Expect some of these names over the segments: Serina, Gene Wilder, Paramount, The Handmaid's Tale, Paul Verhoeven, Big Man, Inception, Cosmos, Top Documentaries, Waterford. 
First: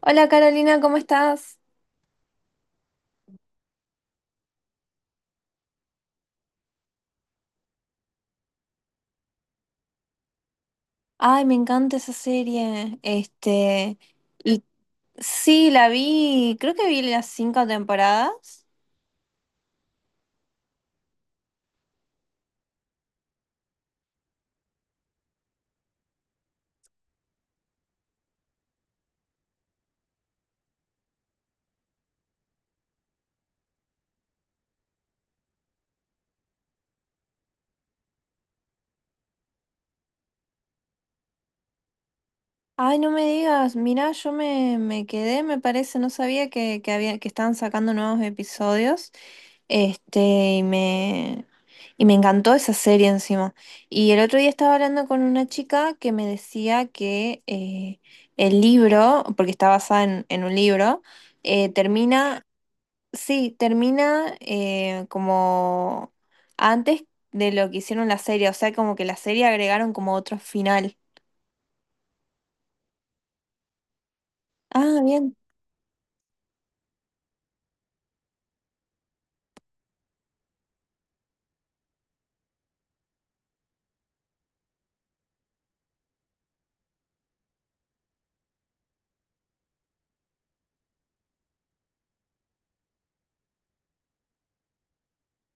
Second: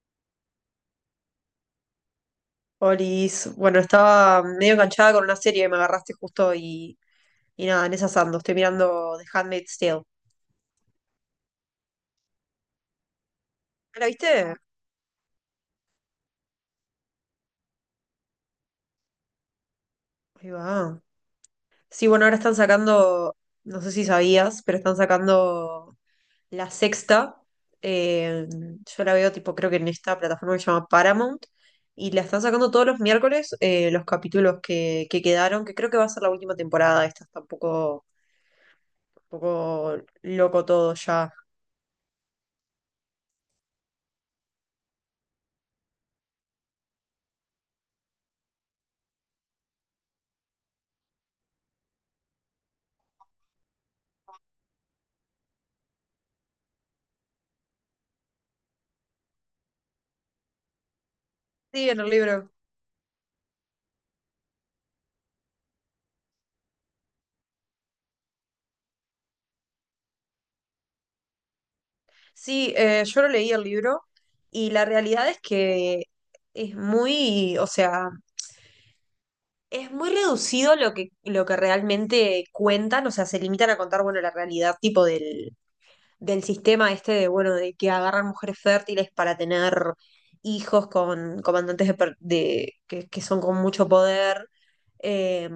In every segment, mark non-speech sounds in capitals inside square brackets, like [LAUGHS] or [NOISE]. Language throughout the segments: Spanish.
Hola Carolina, ¿cómo estás? Olis, bueno, estaba medio enganchada con una serie que me agarraste justo y nada, en esa ando. Estoy mirando The Handmaid's Tale. ¿No Ay, me encanta esa serie. ¿La viste? y sí, la vi, creo que vi las cinco temporadas. Ahí va. Sí, bueno, ahora están sacando, no sé si sabías, pero están sacando la sexta. Eh, yo la veo tipo, creo que en esta plataforma que se llama Paramount. Y la están sacando todos los miércoles los capítulos que quedaron, que creo que va a ser la última temporada. Esta está un poco loco todo ya. Ay, no me digas, mirá, yo me quedé, me parece, no sabía que, que estaban sacando nuevos episodios. Este, y me, y me encantó esa serie encima. Y el otro día estaba hablando con una chica que me decía que el libro, porque está basada en un libro, Sí, en el termina. libro. Sí, termina, como antes de lo que hicieron la serie, o sea, como que la serie agregaron como otro final. Sí, yo lo leí el libro y la Ah, realidad bien, es que es muy, o sea, es muy reducido lo que realmente cuentan, o sea, se limitan a contar, bueno, la realidad tipo del, del sistema este de, bueno, de que agarran mujeres fértiles para tener hijos con comandantes de, que son con mucho poder, eh,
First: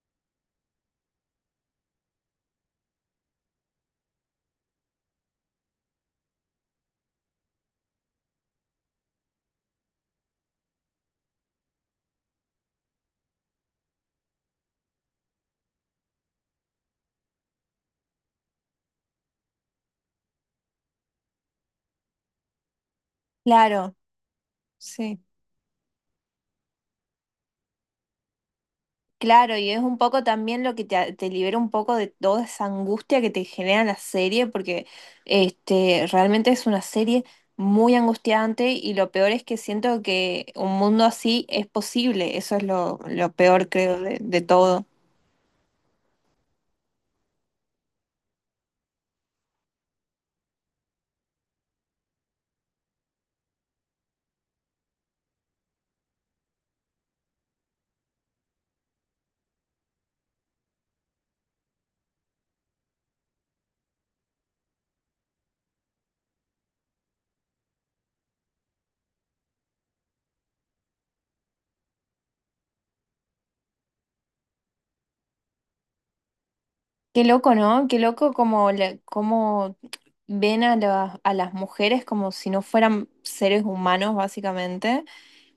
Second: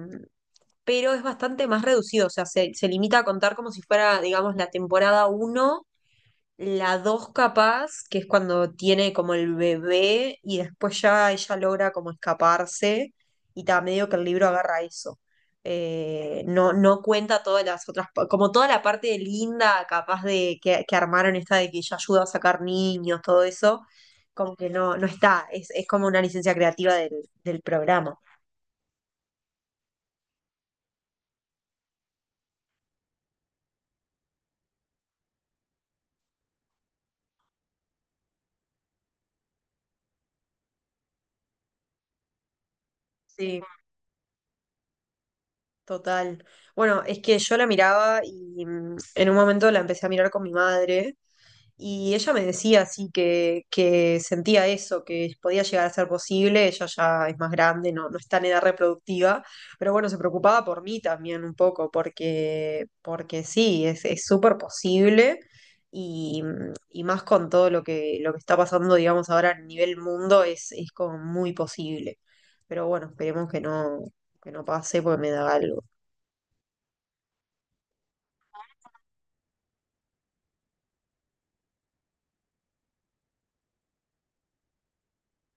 pero es bastante más reducido, o sea, se limita a contar como si fuera, digamos, la temporada uno. La dos capaz, que es cuando tiene como el bebé y después ya ella logra como escaparse y ta, medio que el libro agarra eso. No, no cuenta todas las otras, como toda la parte de linda capaz de que armaron esta de que ella ayuda a sacar niños, todo eso, claro, como que no, no sí. está, es como una licencia creativa del, del programa. Claro, y es un poco también lo que te libera un poco de toda esa angustia que te genera la serie, porque realmente es una serie muy angustiante, y lo peor es que siento que un mundo así es posible. Eso es lo peor, creo, de todo. Total. Bueno, es que yo la miraba y en un momento la empecé a mirar con mi madre y ella me decía así que sentía eso, que podía llegar a ser posible, ella ya es más grande, no, no está en edad reproductiva, pero bueno, se preocupaba por mí también un poco, porque, porque sí, es súper posible y, y más con todo lo que está pasando, digamos, ahora a nivel mundo, es como muy posible. Pero bueno, esperemos que no pasé porque me daba algo. Qué loco, ¿no? Qué loco como ven a las mujeres como si no fueran seres humanos, básicamente.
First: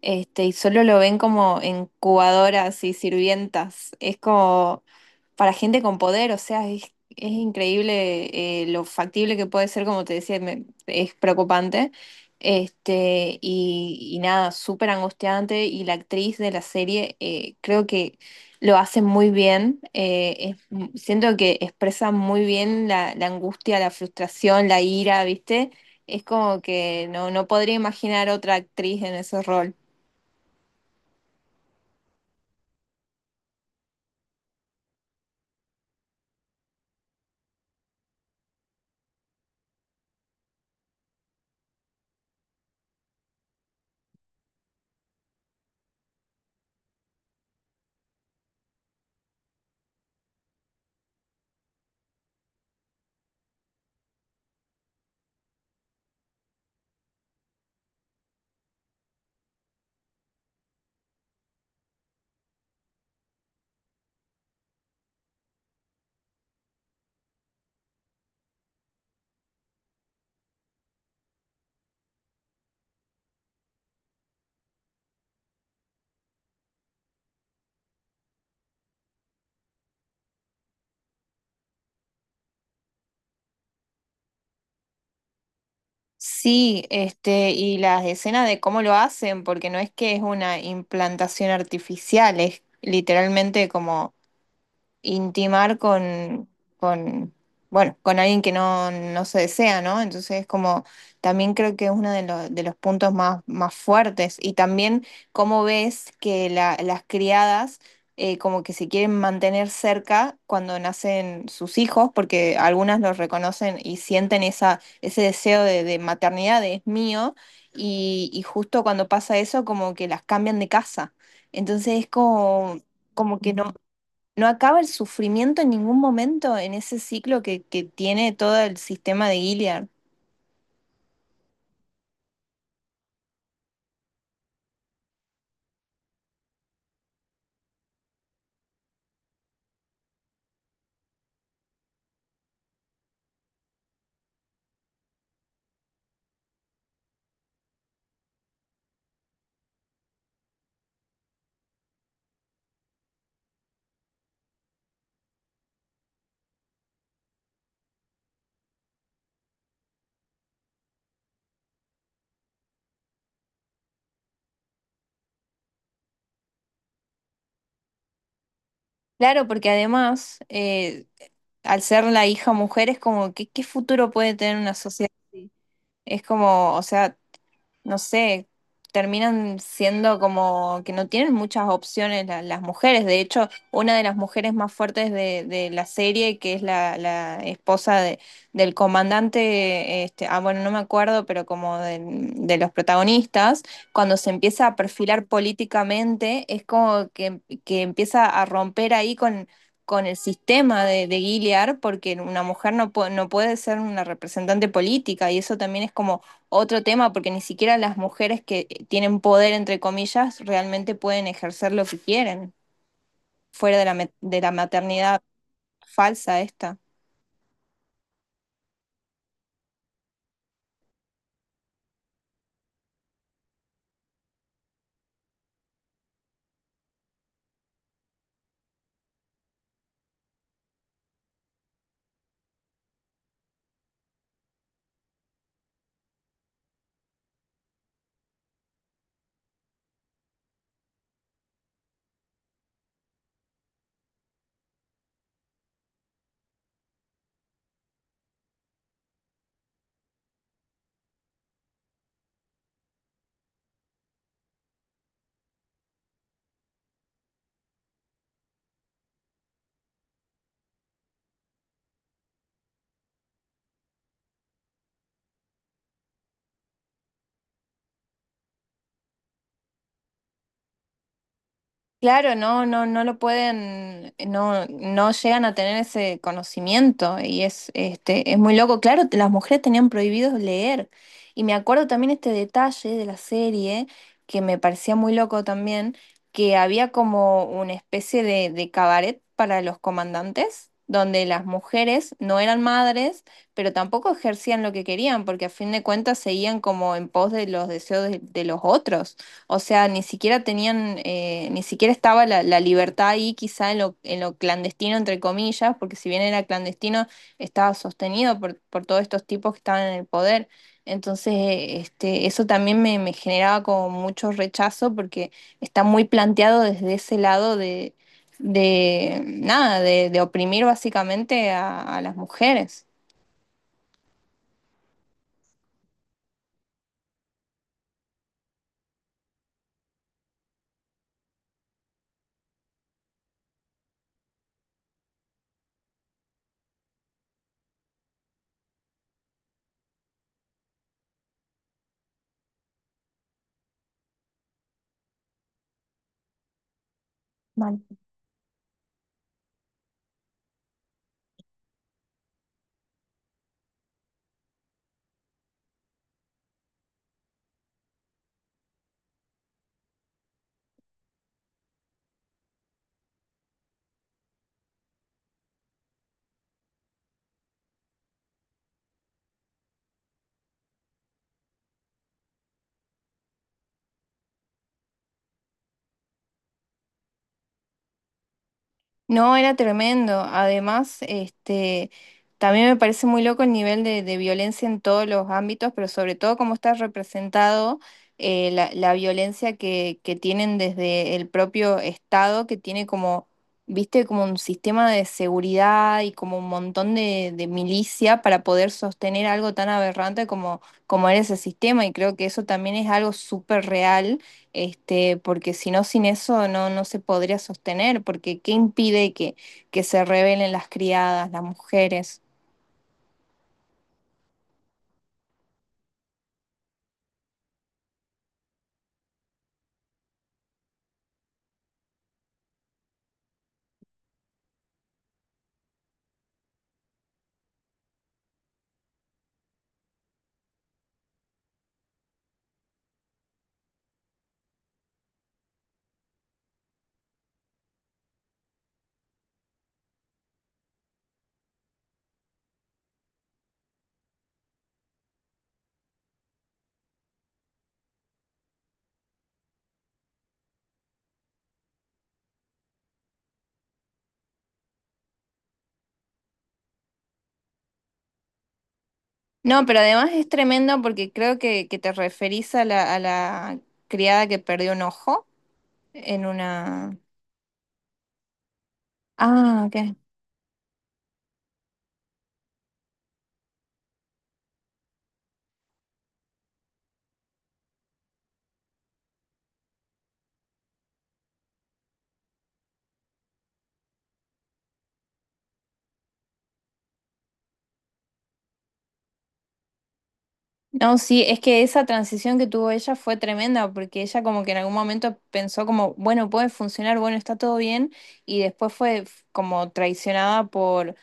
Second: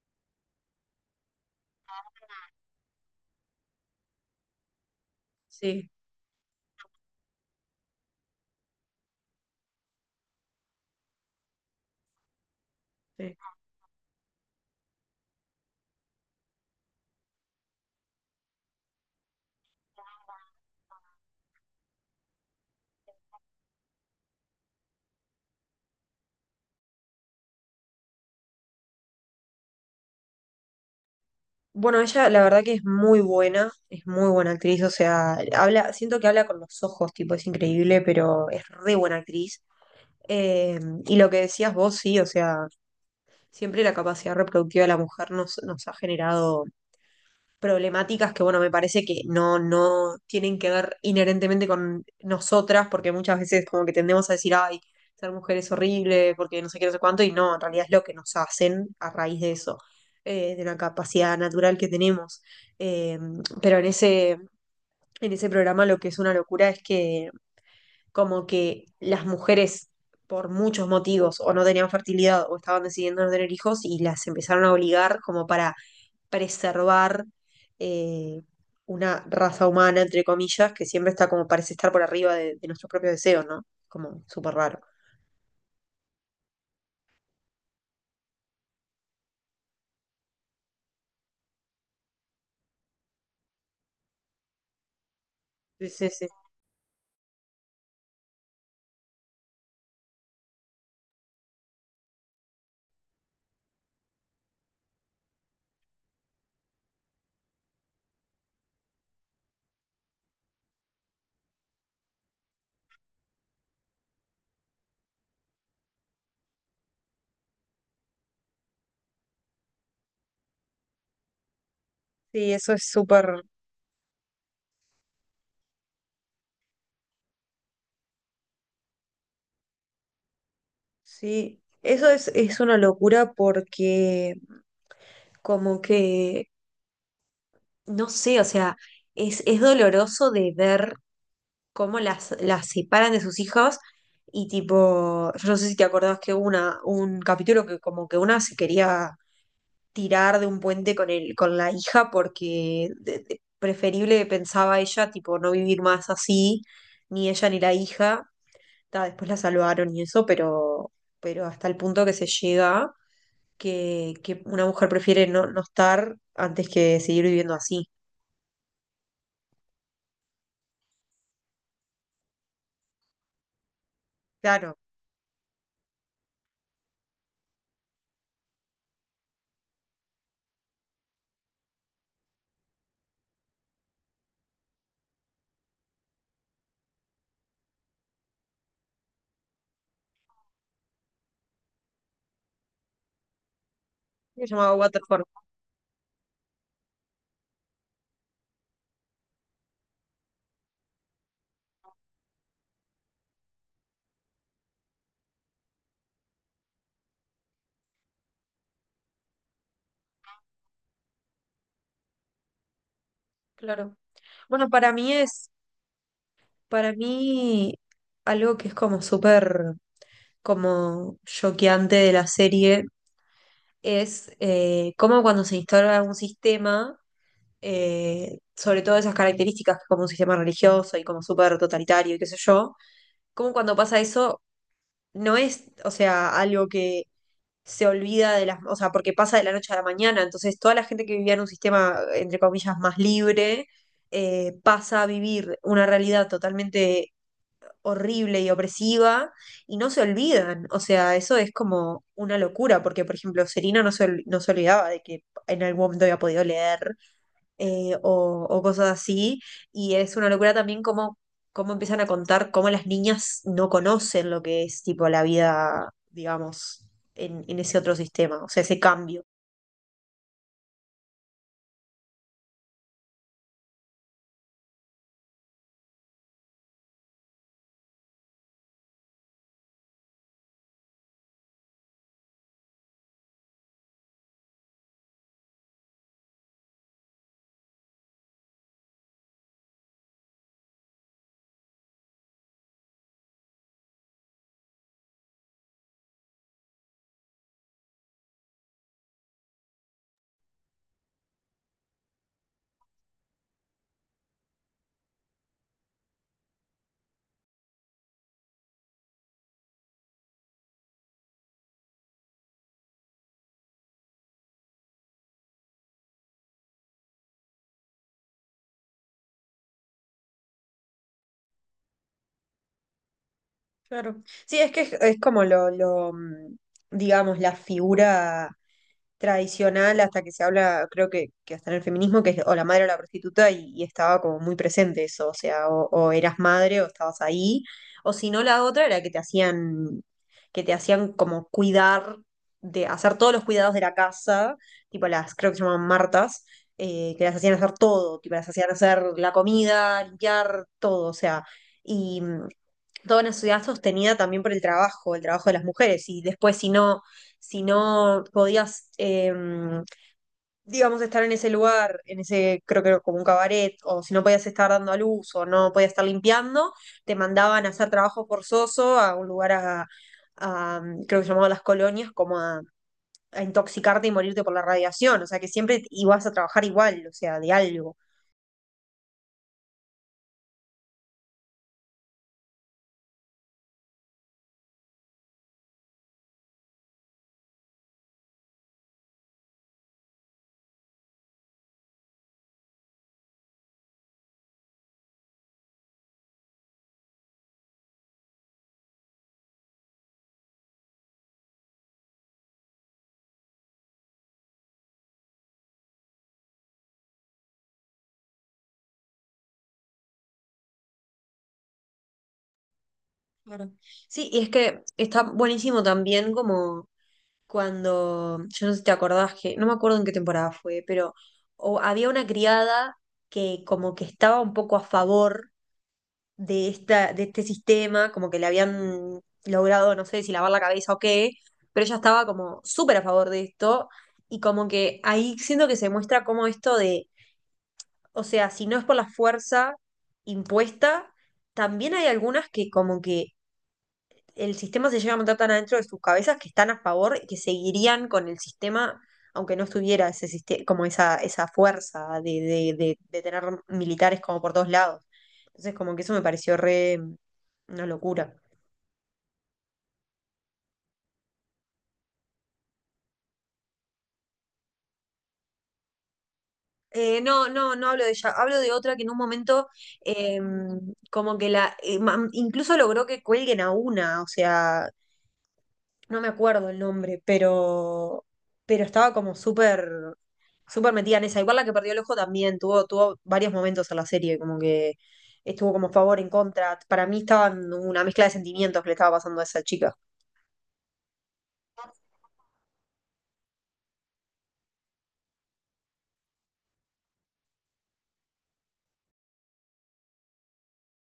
Y solo lo ven como incubadoras y sirvientas. Es como para gente Sí, con poder, o sea, es increíble lo factible que puede ser, como te decía, es preocupante. sí. Y nada, súper angustiante. Y la actriz de la serie, creo que lo hace muy bien. Siento que expresa muy bien la angustia, la frustración, la ira, ¿viste? Es como que no podría imaginar otra actriz en ese rol. Bueno, ella la verdad que es muy buena actriz, o sea, habla, siento que habla con los ojos, tipo, es increíble, pero es re buena actriz. Eh, y lo que decías vos, sí, o sea, siempre la capacidad reproductiva de la mujer nos, nos ha generado problemáticas que, bueno, me parece que no, no tienen que ver inherentemente con nosotras, porque muchas veces como que tendemos a decir, ay, ser mujer es horrible, porque no sé qué, no sé cuánto, y no, en realidad es lo que nos hacen a raíz de eso, de la capacidad natural que tenemos. Eh, pero en ese programa lo que es una locura es que como que las mujeres por muchos motivos o no tenían fertilidad o estaban decidiendo no tener hijos y las empezaron a obligar como para preservar eh, una raza humana, entre comillas, que siempre está como parece estar por arriba de nuestros propios deseos, ¿no? Como súper raro. Sí, y las escenas de cómo lo hacen, porque no es que es una implantación artificial, es literalmente como intimar Sí, sí, sí. Con, bueno, con alguien que no se desea, ¿no? Entonces, como también creo que es uno de los puntos más fuertes. Y también cómo ves que las criadas, como que se quieren mantener cerca cuando nacen sus hijos, porque algunas los reconocen y sienten esa, ese deseo de maternidad, de es mío, y justo cuando pasa eso, como que las cambian de casa. Entonces es Sí, eso como, es como súper, que no acaba el sufrimiento en ningún momento en ese ciclo que tiene todo el sistema de Gilead. sí, eso es una locura porque como que, no sé, o sea, es doloroso de ver cómo las separan de sus hijos y tipo, yo no sé si te acordás que hubo una, un capítulo que como que una se quería tirar de un puente con el, con la hija porque preferible pensaba ella, tipo, no vivir más así, ni ella ni la hija. Ta, después la salvaron y eso, pero hasta el punto que se llega que una mujer prefiere no, no estar antes que seguir viviendo así. Claro, porque además, al ser la hija mujer, es como, ¿qué, qué futuro puede tener una Claro, sociedad así? Es como, o sea, no sé, terminan siendo como que no tienen muchas opciones las mujeres. De hecho, una de las mujeres más fuertes de la serie, que es la esposa del comandante, ah, bueno, no me acuerdo, pero como de, los protagonistas, cuando se se empieza a llamaba Waterford. perfilar políticamente, es como que empieza a romper ahí con el sistema de Gilead, porque una mujer no puede ser una representante política. Y eso también es como otro tema, porque ni siquiera las mujeres que tienen poder, entre comillas, realmente pueden ejercer lo que quieren fuera de la, Claro. ma- de la Bueno, para mí maternidad es, falsa esta. para mí, algo que es como súper como choqueante de la serie es cómo cuando se instala un sistema, sobre todo esas características que como un sistema religioso y como súper totalitario y qué sé yo, cómo cuando pasa eso no es, o sea, algo que se olvida de las, o sea, porque pasa de la noche a la mañana, entonces toda la gente que vivía en un sistema, entre comillas, más libre, pasa a vivir una realidad totalmente horrible y opresiva y no se olvidan. O sea, eso es como una locura, porque por ejemplo, Serina no se, no se olvidaba de que en algún momento había podido leer o cosas así. Y es una locura también cómo, cómo empiezan a contar cómo las niñas no conocen lo que es tipo la vida, digamos, en ese otro sistema, o sea, ese cambio. Claro, no, no lo pueden, no llegan a tener ese conocimiento, y es, es muy loco. Claro, las mujeres tenían prohibido leer. Y me acuerdo también este detalle de la serie, que me parecía muy loco también, que había como una especie de cabaret para los comandantes, donde las mujeres no eran madres, pero tampoco ejercían lo que querían, porque a fin de cuentas seguían como en pos de los deseos de los otros. O sea, ni siquiera tenían, ni siquiera estaba la libertad ahí, quizá en lo clandestino, entre comillas, porque si bien era clandestino, estaba sostenido por todos estos tipos que estaban en el poder. Entonces, eso también me generaba como mucho rechazo, porque está muy planteado desde ese lado de nada, de oprimir básicamente a las mujeres. Claro. Sí, es que es como lo, digamos, la figura tradicional hasta que se habla, creo que hasta en el feminismo, que es o la madre o la prostituta, y estaba como muy presente eso, o sea, o eras madre o estabas ahí, o si no la otra era que te hacían como cuidar, de hacer todos los cuidados de la casa, tipo las, creo que se llaman Martas, que las hacían hacer todo, tipo las hacían hacer la comida, limpiar, todo, o sea, y toda una sociedad sostenida también por el trabajo de las mujeres. Y después, si no, si no podías, digamos, estar en ese lugar, en ese, creo que era como un cabaret, o si no podías estar dando a luz, o no podías estar limpiando, te mandaban a hacer trabajo forzoso a un lugar a, creo que se llamaba las colonias, como a intoxicarte y morirte por la radiación, o sea que siempre ibas a trabajar igual, o sea, de algo. No, era tremendo. Además, también me parece muy loco el nivel de violencia en todos los ámbitos, pero sobre todo cómo está representado, la violencia que tienen desde el propio Estado, que tiene como, viste, como un sistema de seguridad y como un montón de milicia para poder sostener algo tan aberrante como era ese sistema. Y creo que eso también es algo súper real, porque si no, sin eso no se podría sostener, porque ¿qué impide que se rebelen las criadas, las mujeres? Claro. Sí, y es que está buenísimo también como cuando, yo no sé si te acordás que, no me acuerdo en qué temporada fue, pero o había una criada que como que estaba un poco a favor de esta, de este sistema, como que le habían logrado, no sé si lavar la cabeza o qué, pero ella estaba como súper a favor de esto, y como que ahí siento que se muestra como esto de, o sea, si no es por la fuerza impuesta, también hay algunas que como que el sistema se llega a montar tan adentro de sus cabezas que están a favor y que seguirían con el sistema, aunque no estuviera ese sistema, como esa fuerza de tener militares como por todos lados. Entonces, como que eso me pareció re una locura. No, pero además es tremendo porque creo que te referís a la criada que perdió un ojo en una... No, no, no hablo de ella, hablo de otra que en un Ah, momento ok. eh, como que la, incluso logró que cuelguen a una, o sea, no me acuerdo el nombre, pero estaba como súper, súper metida en esa. Igual la que perdió el ojo también, tuvo, tuvo varios momentos en la serie, como que estuvo como a favor, en contra. Para mí estaba en una mezcla de sentimientos que le estaba pasando a esa chica. No, sí, es que esa transición que tuvo ella fue tremenda, porque ella como que en algún momento pensó como, bueno, puede funcionar, bueno, está todo bien. Y después fue como traicionada por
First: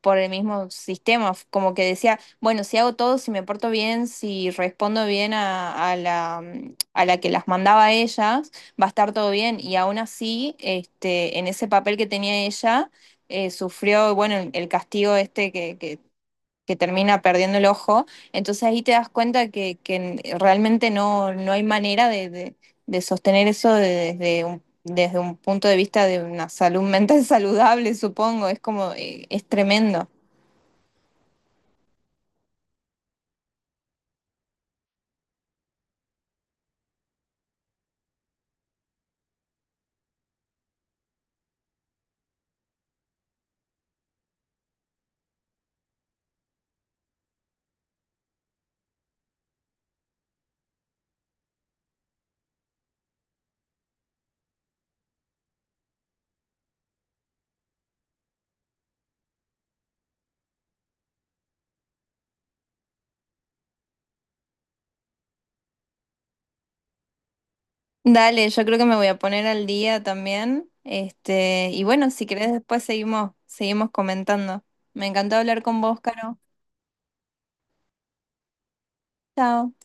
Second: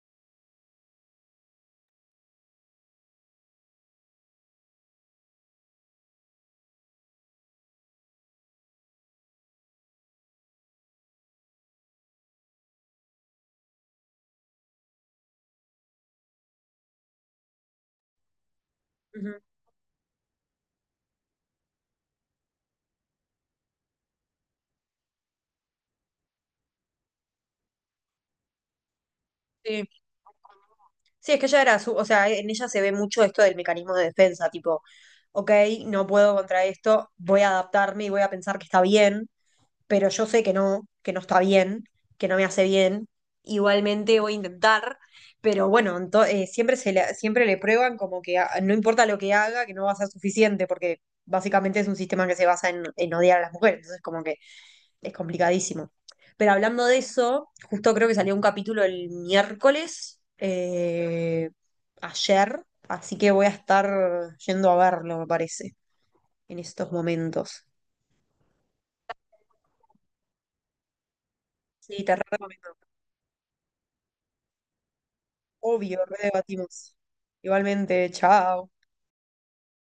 por el mismo sistema. Como que decía, bueno, si hago todo, si me porto bien, si respondo bien a la que las mandaba a ellas, va a estar todo bien. Y aún así, en ese papel que tenía ella, sufrió, bueno, el castigo este que termina perdiendo el ojo. Entonces ahí te das Ujú. cuenta que realmente no hay manera de sostener eso desde un punto de vista de una salud mental [LAUGHS] saludable, supongo, es como, es Sí. tremendo. Sí, es que ella era su, o sea, en ella se ve mucho esto del mecanismo de defensa, tipo, ok, no puedo contra esto, voy a adaptarme y voy a pensar que está bien, pero yo sé que no está bien, que no me hace bien. Igualmente voy a intentar, pero bueno, siempre, se le, siempre le prueban como que no importa lo que haga, que no va a ser suficiente, porque básicamente es un sistema que se basa en odiar a las mujeres, entonces como que es complicadísimo. Pero hablando de eso, justo creo que salió un capítulo el miércoles, ayer, así que voy a estar yendo a verlo, me parece, en estos momentos. Dale, yo creo que me voy a poner al día también. Y Sí, bueno, te re si querés recomiendo. después seguimos, comentando. Me encantó hablar con vos, Obvio, Caro. redebatimos. Igualmente, chao. Chao.